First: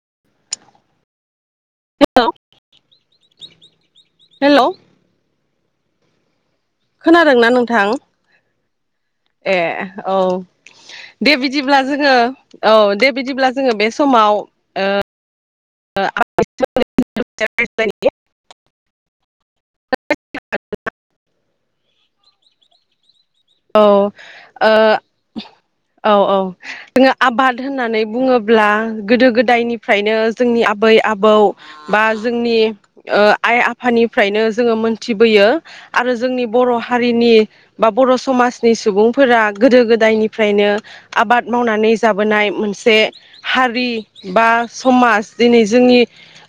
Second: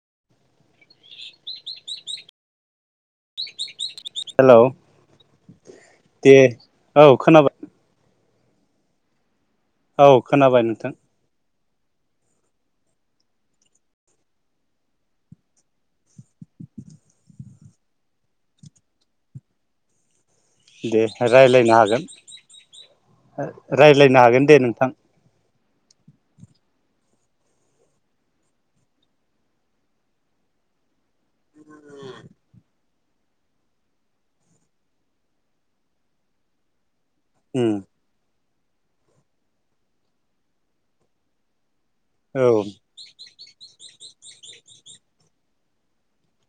[inaudible] [inaudible] Hello दे औ खोनादोंना खोनाबाय नोंथां? ए औ खोनाबाय नोंथां दे बिदि बिदिब्ला जोङो औ दे बिदिब्ला जोङो बे समाव ओ [unintelligible] से रायलायनो हागोन औ रायज्लायनो हागोन दे ओ नोंथां औ औ जोङो आबाद होननानै बुङोब्ला गोदो गोदायनिफ्रायनो जोंनि आबै आबौ बा जोंनि ओ आइ आफानिफ्रायनो जोङो मोनथिबोयो आरो जोंनि बर' हारिनि उम बा बर' सु समाजनि सुबुंफोरा गोदो गोदायनिफ्रायनो आबाद मावनानै औ जाबोनाय मोनसे हारि बा समाज दिनै जोंनि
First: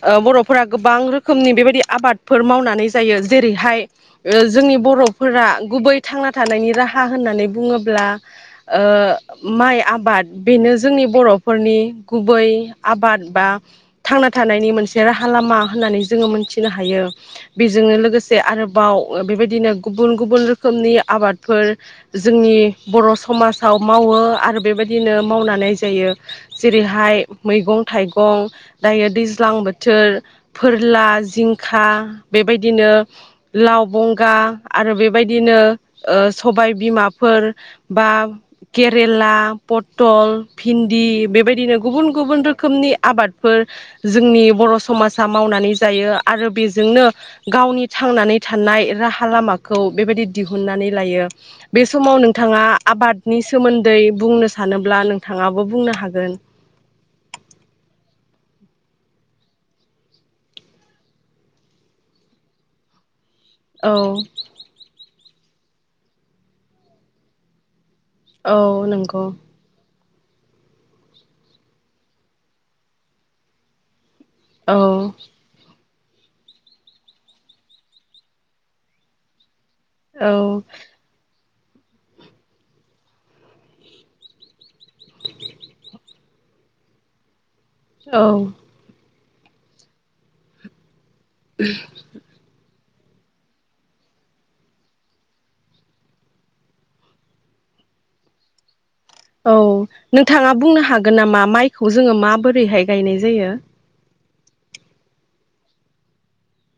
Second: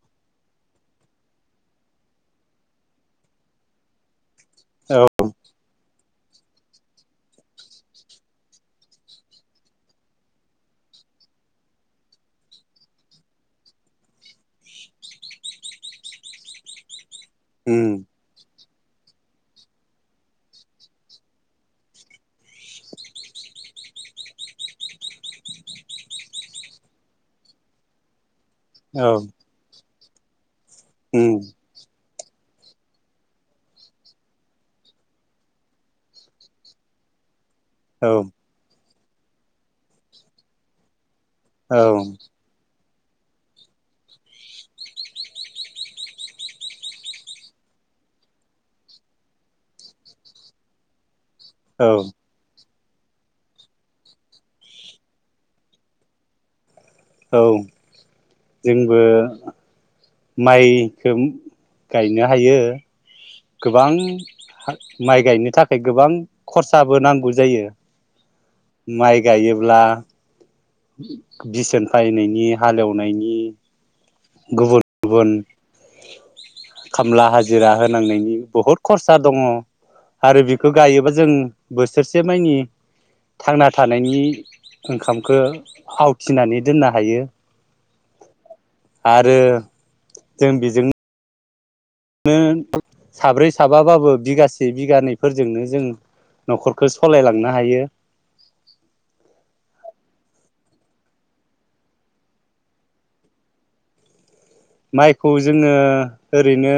ओ बर'फोरा गोबां रोखोमनि बेबायदि आबादफोर मावनानै जायो जेरैहाय ओ जोंनि औ बर'फोरा गुबै थांना थानायनि राहा होननानै बुङोब्ला ओ माइ आबाद बेनो जोंनि बर'फोरनि गुबै आबाद बा थांना थानायनि मोनसे राहा लामा होननानै जोङो मोनथिनो हायो। उम बेजोंनो लोगोसे आरो बाव बेबायदिनो गुबुन गुबुन रोखोमनि आबादफोर जोंनि बर' समाजाव मावो आरो बेबायदिनो मावनानै जायो जेरैहाय मैगं थाइगं दायो औ दैज्लां बोथो बोथोर फोरला उम जिंखा बेबायदिनो लाव बंगा आरो बेबायदिनो ओ सबाय बिमाफोर बा औ केरेला पटल भिन्दि बेबायदिनो औ गुबुन गुबुन रोखोमनि आबादफोर जोंनि बर' समाजा मावनानै जायो आरो बेजोंनो गावनि थांनानै थानाय राहा लामाखौ बेबायदि दिहुन दिहुननानै लायो बे औ समाव नोंथाङा आबादनि सोमोन्दै बुंनो सानोब्ला नोंथाङाबो बुंनो हागोन औ जोंबो माइखो गायनो हायो गोबां औ माइ गायनो थाखाय गोबां खरसाबो नांगौ जायो औ माइ नंगौ गायोब्ला बेसेन फायनायनि हालेवनायनि औ गुबुन गुबुन खामला हाजिरा होनांनायनि बहुद खरसा दङ औ आरो बेखौ गायोबा जों बोसोरसे मानि थांना थानायनि ओंखामखौ आवथिनानै दोननो हायो औ आरो जों बेजोंनो नो साब्रै साबाबाबो बिगासे बिगानैफोरजोंनो जों न'खरखौ सालायलांनो हायो औ नोंथाङा बुंनो हागोन नामा माइखौ जोङो माबोरैहाय गायनाय जायो माइखौ जोङो ओरैनो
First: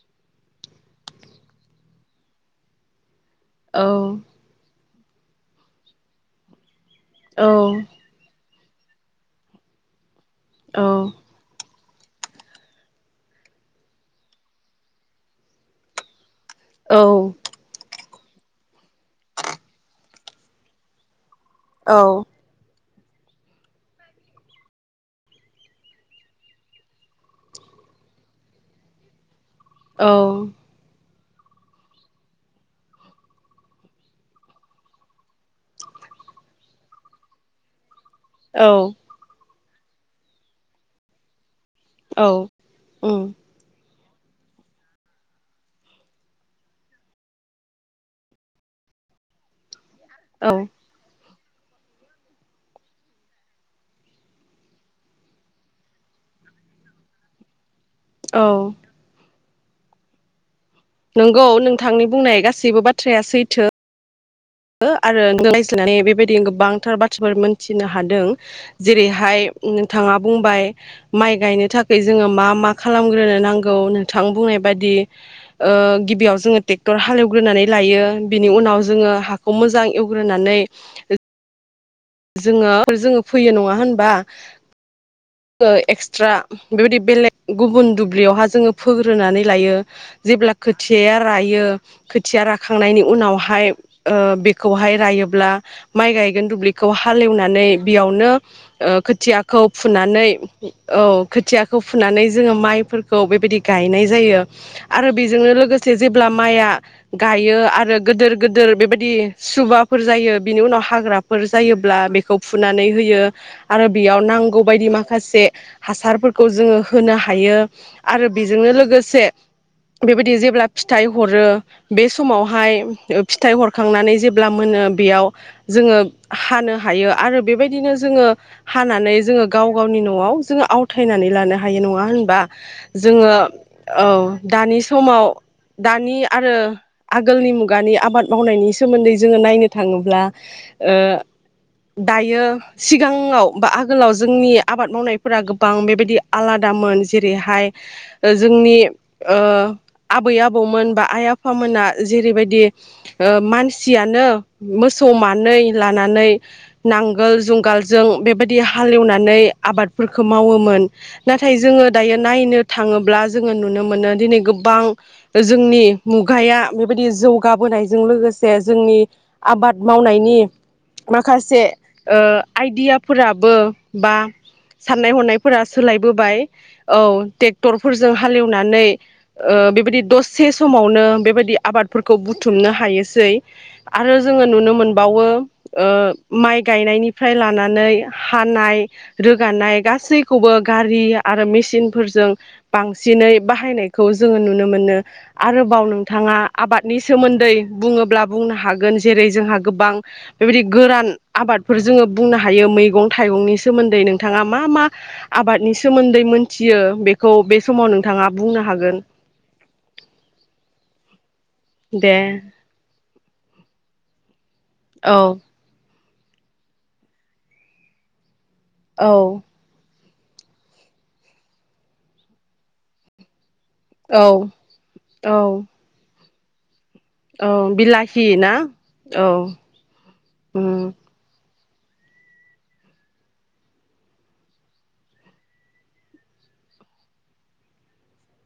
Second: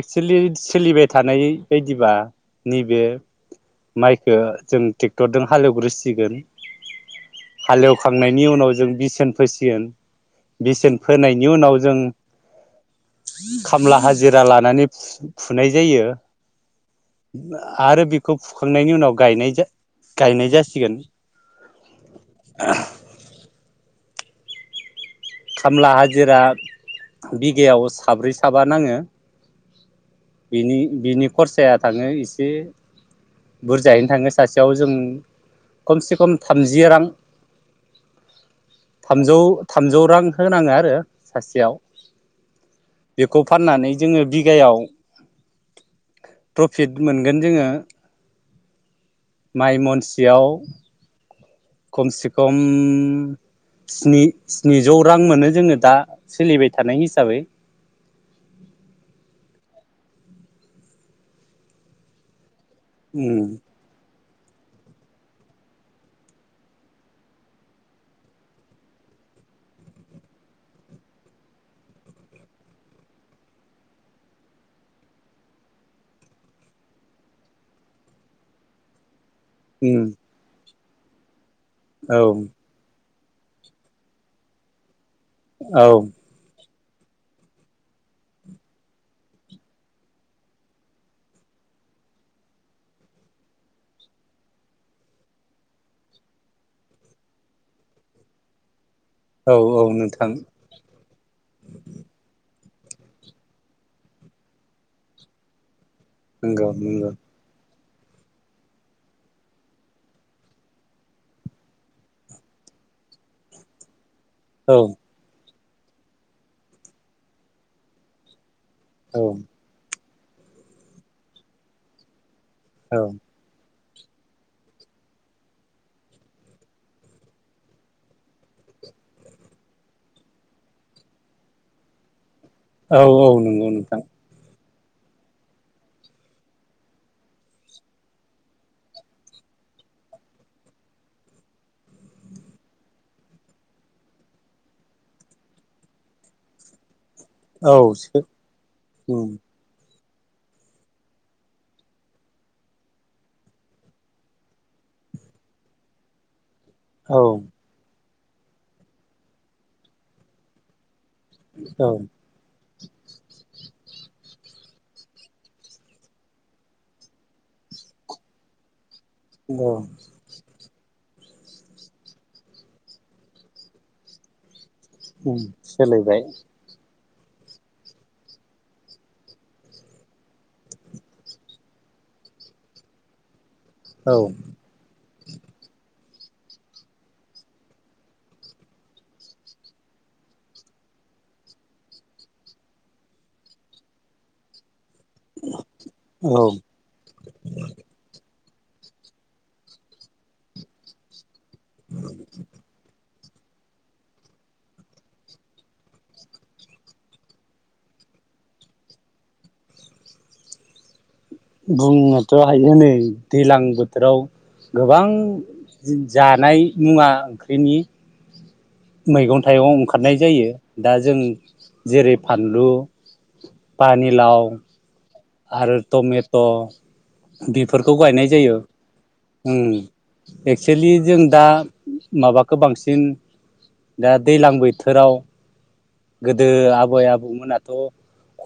एक्सेलि सोलिबाय थानाय बायदिबा नैबे औ माइखो जों ट्रेक्टरजों हालेवग्रोसिगोन औ हालेवखांनायनि उनाव जों बिसोन फोसिगोन औ बिसोन फोनायनि उनाव जों खामला हा जिरा लानानै फुनाय जायो। आरो बि खौ फुखांनायनि उनावाय गायनाय जा गायनाय जासिगोन औ खामला हाजिरा बिगायाव साब्रै साबा नाङो औ बिनि बिनि खरसाया थाङो एसे बुरजायैनो थाङो सासेयाव जों खमसे खम थामजि रां औ थामजौ थामजौ रां होनाङो आरो सासेयाव औ उम बेखौ फाननानै जोङो बिगायाव प्रफिट मोनगोन जोङो माइ मन सेयाव औ खमसे खम स्नि स्निजौ रां मोनो जोङो दा सोलिबाय थानाय हिसाबै औ नंगौ नोंथांनि बुंनाय गासि गासिबो बाथ्राया उम सैथो आरो रायज्लनानै बेबायदि गोबांथार बाथ्राफोर मोनथिनो हादों जेरैहाय नोंथाङा बुंबाय माइ गायनो थाखाय जोङो मा मा खालामग्रोनो नांगौ नोंथां बुंनाय बायदि ओ गिबियाव जोङो ट्रेक्टर हालेवग्रोनानै लायो बिनि उनाव जोङो खौ मोजां उम एवग्रोनानै [unintelligible] औ जोङो जोङो फैयो नङा होनबा? ओ औ एक्सट्रा बेबायदि बेलेग गुबुन दुब्लियावहा जोङो फोग्रोनानै लायो जेब्ला खोथियाया रायो खोथिया राखांनायनि उनावहाय ओ बेखौहाय रायोब्ला माइ गायगोन दुब्लि खौ हालेवनानै बेयावनो ओ औ खोथियाखौ औ फुनानै नोंथां औ खोथियाखौ फुनानै जोङो माइफोरखौ बेबायदि गायनाय जायो आरो बेजोंनो लोगोस से जेब्ला नंगौ माइया नंगौ गायो आरो गोदोर गोदोर बेबायदि सुबाफोर जायो बिनि उनाव हाग्राफोर जायोब्ला बेखौ फुनानै होयो आरो। बियाव नांगौ औ बायदि माखासे हासारफोरखौ जोङो होनो हायो। आरो बे जोंनो औ लोगोसे बेबायदि जेब्ला फिथाइ हरो बे समाव हाय औ ओ फिथाइ हर खांनानै जेब्ला मोनो बेयाव जोङो हानो हायो आरो बेबायदिनो जोङो हानानै जोङो गाव गावनि न'आव जोङो आवथायनानै लानो हायो नङा होनबा औ औ जोङो नंगौ नोंथां औ दानि समाव दानि आरो आगोलनि मुगानि आबाद मावनायनि सोमोन्दै जोङो नायनो थाङोब्ला ओ दायो सिगाङाव बा आगोलाव जोंनि आबाद मावनायफोरा गोबां बेबायदि आलादामोन जेरैहाय औ सो ओ जोंनि उम ओ आबै आबौमोन बा आइ आफामोना जेरैबायदि ओ मानसियानो मोसौ मानै लानानै औ नांगोल जुंगाल जों बेबायदि हालेवनानै आबादफोरखौ मावोमोन नाथाय जोङो औ दायो नायनो थाङोब्ला जोङो नुनो मोनो दिनै गोबां जोंनि मुगाया बेबायदि जौगाबोनायजों लोगोसे जोंनि औ आबाद मावनायनि माखासे ओ आइडियाफोराबो बा साननाय उम हनायफोरा सोलायबाय सोलायबोबाय औ टेक्टरफोरजों हालेवनानै बेबायदि दसे समावनो बेबायदि आबादफोरखौ बुथुमनो हायोसै आरो औ जोङो नुनो मोनबावो ओ माइ गायनायनिफ्राय लानानै हानाय रोगानाय गासैखौबो गारि आरो मेसिनफोरजों बांसिनै बाहायनायखौ जोङो नुनो मोनो आरोबाव नोंथाङा औ आबादनि सोमोन्दै बुङोब्ला बुंनो हागोन जेरै जोंहा गोबां बेबायदि गोरान आबादफोर जोङो बुंनो हायो मैगं थाइगंनि सोमोन्दै नोंथाङा मा मा आबादनि सोमोन्दै मोनथियो बेखौ बे समाव नोंथाङा बुंनो हागोन दे बुंनोथ' हायो नै दैलां बोथोराव गोबां औ जानाय मुवा ओंख्रिनि मैगं औ थाइगं ओंख्रि खारनाय जायो दा जों जेरै फानलु पानि लाउ औ आरो टमेथ' औ बेफोरखौ बिलाहि गायनाय ना जायो औ एक्स'लि उम जों दा माबाखौ बांसिन दा दैज्लां बोथोराव गोदो आबै आबौमोनाथ'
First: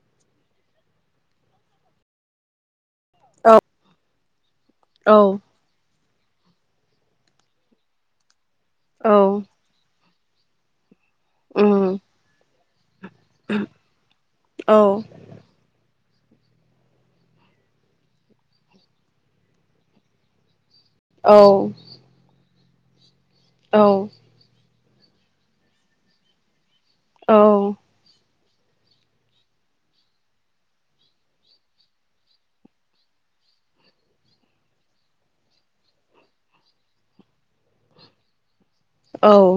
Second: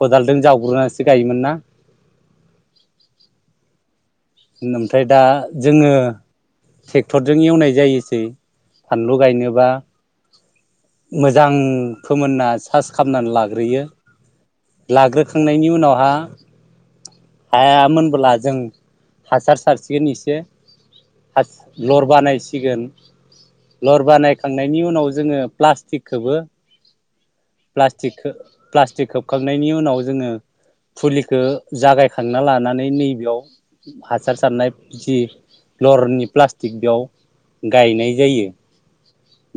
खदालजों जावग्रोनानैसो गायोमोन ना औ ओमफ्राय दा औ जोङो। ट्रेक्टरजों एवनाय जायोसै फानलु गायनोबा मोजां उम फोमोनना सार्स खालामनानै लाग्रोयो। औ लाग्रोखांनायनि उनावहा [unintelligible] हायामोनबोला जों हासार सारसिगोन एसे औ [unintelligible] लर बा नै सिगोन औ लर बानायखांनाय बेनि उनाव जोङो प्लास्टिकखौबो औ प्लास्टिक प्लास्टिक खोबखांनायनि उनाव जोङो फुलिखौ जागायखांना लानानै नैबेयाव हासार सारनाय जि फ्लरनि प्लास्टिक बेयाव गायनाय जायो।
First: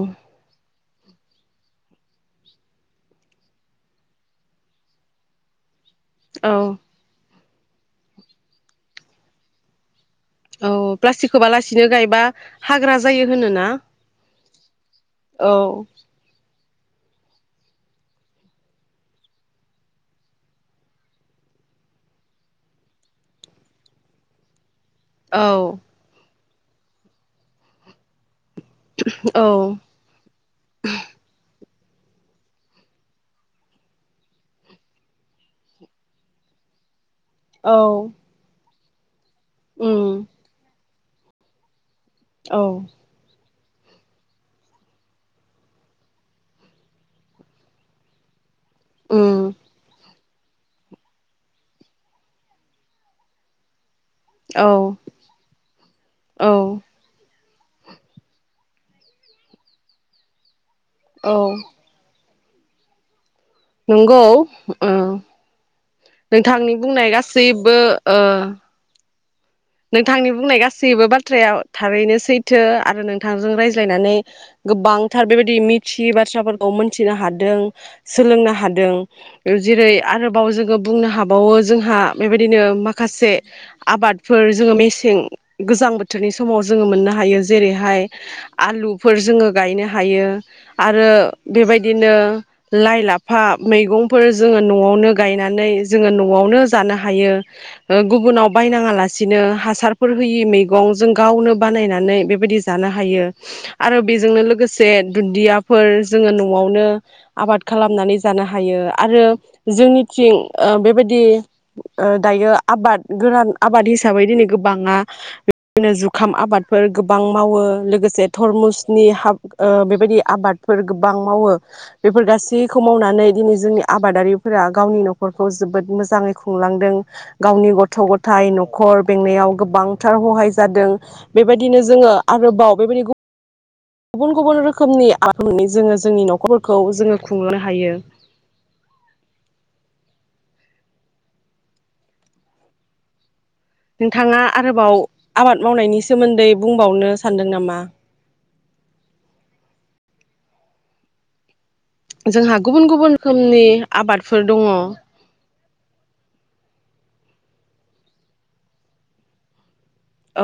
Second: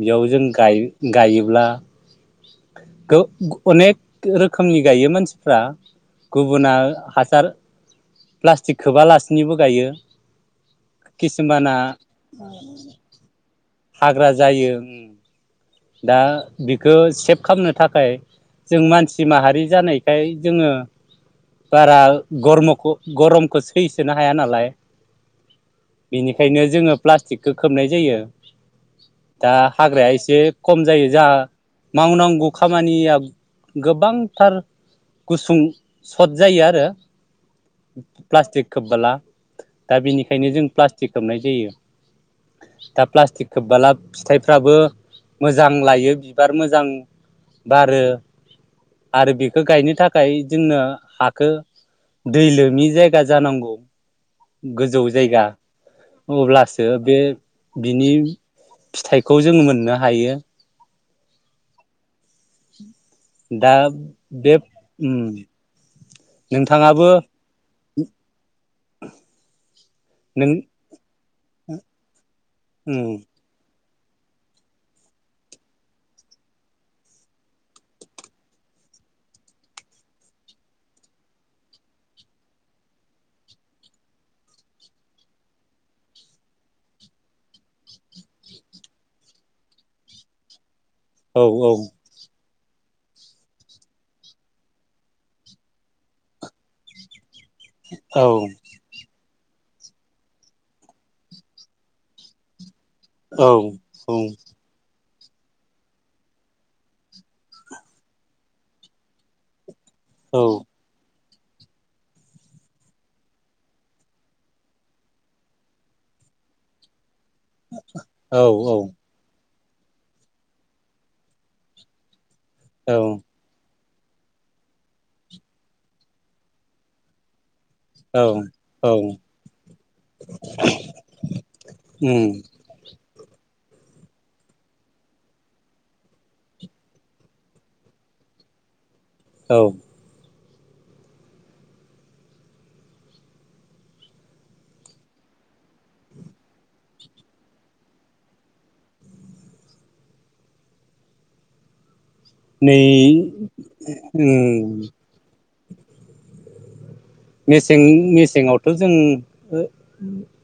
बेयाव जों गायो गायोब्ला गो अनेक रोखोमनि गायो मानसिफ्रा गुबुना हासार प्लास्टिक खोबालासिनोबो गायो। औ प्लास्टिक किसुमाना खौबालासिनो गायबा हाग्रा जायो होनोना हाग्रा जायो उम औ दा बिखौ सेभ खालामनो थाखाय जों मानसि माहारि जानायखाय जोङो बारा गरमोखौ गरमखौ सैसोनो हाया नालाय। औ बेनिखायनो जोङो प्लास्टिकखौ खोबनाय जायो। औ दा हाग्राया एसे खम जायो जा। मावनांगौ खामानिया गोबांथार गुसुं सर्ट जायो आरो। औ प्लास्टिक खोबबोला दा उम बिनिखायनो जों प्ला स्टिक खोबनाय जायो। औ दा प्लास्टिक खोबबाला फिथाइफ्राबो मोजां लायो बिबार मोजां बारो आरो उम बेखौ गायनो था खाय जोंनो हाखो दै लोमि जायगा जानांगौ औ गोजौ जायगा औ अब्लासो बे बिनि फिथाइखौ जोङो मोननो हायो औ दा नंगौ बे ओ उम नोंथांनि नोंथाङाबो बुंनाय गासैबो ओ नोंथांनि नों बुंनाय गासैबो बा थ्रायाव थारैनो सै थो आरो उम नोंथांजों राय ज्लायनानै गोबांथार बेबायदि मिथियै बाथ्राफोरखौ मोनथिनो हादों सोलोंनो हादों जेरै आरोबाव जोङो बुंनो हाबावो जोंहा बेबायदिनो माखासे आबाद फोर जोङो मेसें गोजां बोथोरनि समाव जोङो मोननो हायो जेरैहाय आलुफोर जोङो गायनो हायो आरो औ औ बेबायदिनो लाइ लाफा मैगंफोर जोङो न'आवनो गायनानै जोङो न'आवनो जानो हायो ओ औ गुबुनाव बायनाङा ला सिनो हासारफोर होयि मैगं जों गावनो बानायनानै बेबायदि जानो हायो औ आरो औ बेजोंनो लोगोसे दुन्दियाफोर जोङो न'आवनो आबाद खालामनानै जानो हायो आरो जोंनिथिं ओ बेबायदि ओ दायो आबाद गोरान आबाद हिसाबै हिसाबै दिनै गोबाङा बेदिनो जुखाम आबादफोर गोबां मावो लोगोसे थरमुसनि हाब ओ बेबायदि आबादफोर गोबां मावो बेफोर गाससि सिखौ औ मावनानै दिनै जोंनि आबादारिफोरा गावनि न'खरखौ जोबोद मोजाङै खुंलांदों गावनि गथ' औ गथाय न'ख औ खर बेंनायाव गोबांथार हहाय जादों बेबायदिनो जोङो उम आरोबाव बेबायदि गुबुन गुबुन रोखोमनिनि जोङो जोंनि न'खरफोरखौ जोङो खुंलांनो हायो औ नोंथाङा आरोबाव आबाद मावनायनि सोमोन्दै बुंबावनो सानदों नामा जोंहा नै गुबुन गुबुन रोखोमनि आबादफोर दङ उम मेसें मेसेंआवथ' जों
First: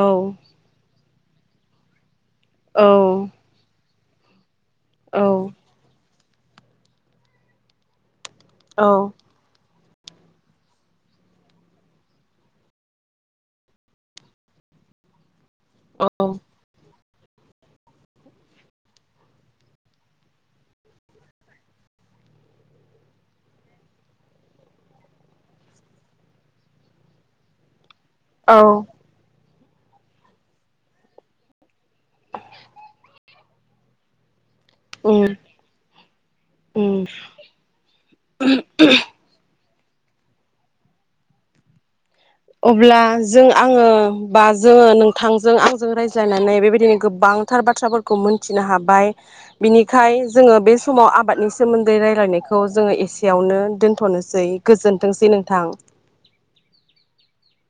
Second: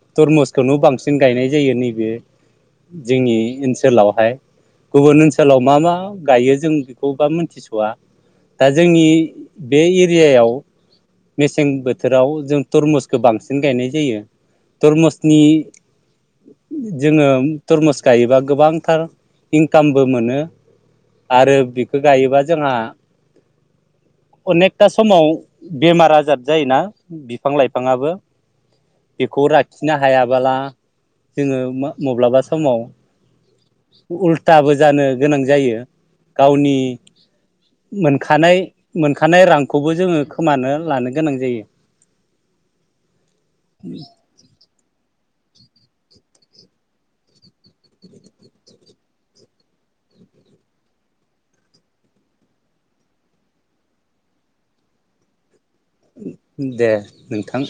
औ तरमुसखौनो बांसिन जों गायनाय जायो नैबे औ जोंनि ओनसोलाव हाय गुबुन ओनसोलाव मा मा गायो जों बेखौबा मोनथिस'वा दा जोंनि औ बे एरियायाव मेसें बोथोराव जों तरमुसखौ बांसिन गायनाय जायो तरमुसनि औ जोङो तरमुस गायोबा गोबांथार इनकामबो मोनो आरो बेखौ गायोबा जोंहा अनेकथा समाव बेमारा बेजाद जायोना बिफां लाइफाङाबो औ खौ लाखिनो हायाबोला जोङो मब्लाबा समाव उल थाबो जानो उम गोनां जायो गावनि उम मोनखानाय मोनखानाय रां खौबो जोङो खोमानो लानो गोनां जायो अब्ला जों आङो बा जोङो नोंथांजों आंजों रायज्लायनानै बेबायदिनो गोबांथार बाथ्राफोरखौ मोनथिनो हाबाय बिनिखाय जोङो बे समाव आबादनि सोमोन्दै रायज्लायनायखौ जोङो एसेयावनो दोनथ'नोसै गोजोनथोंसै नोंथां दे नोंथां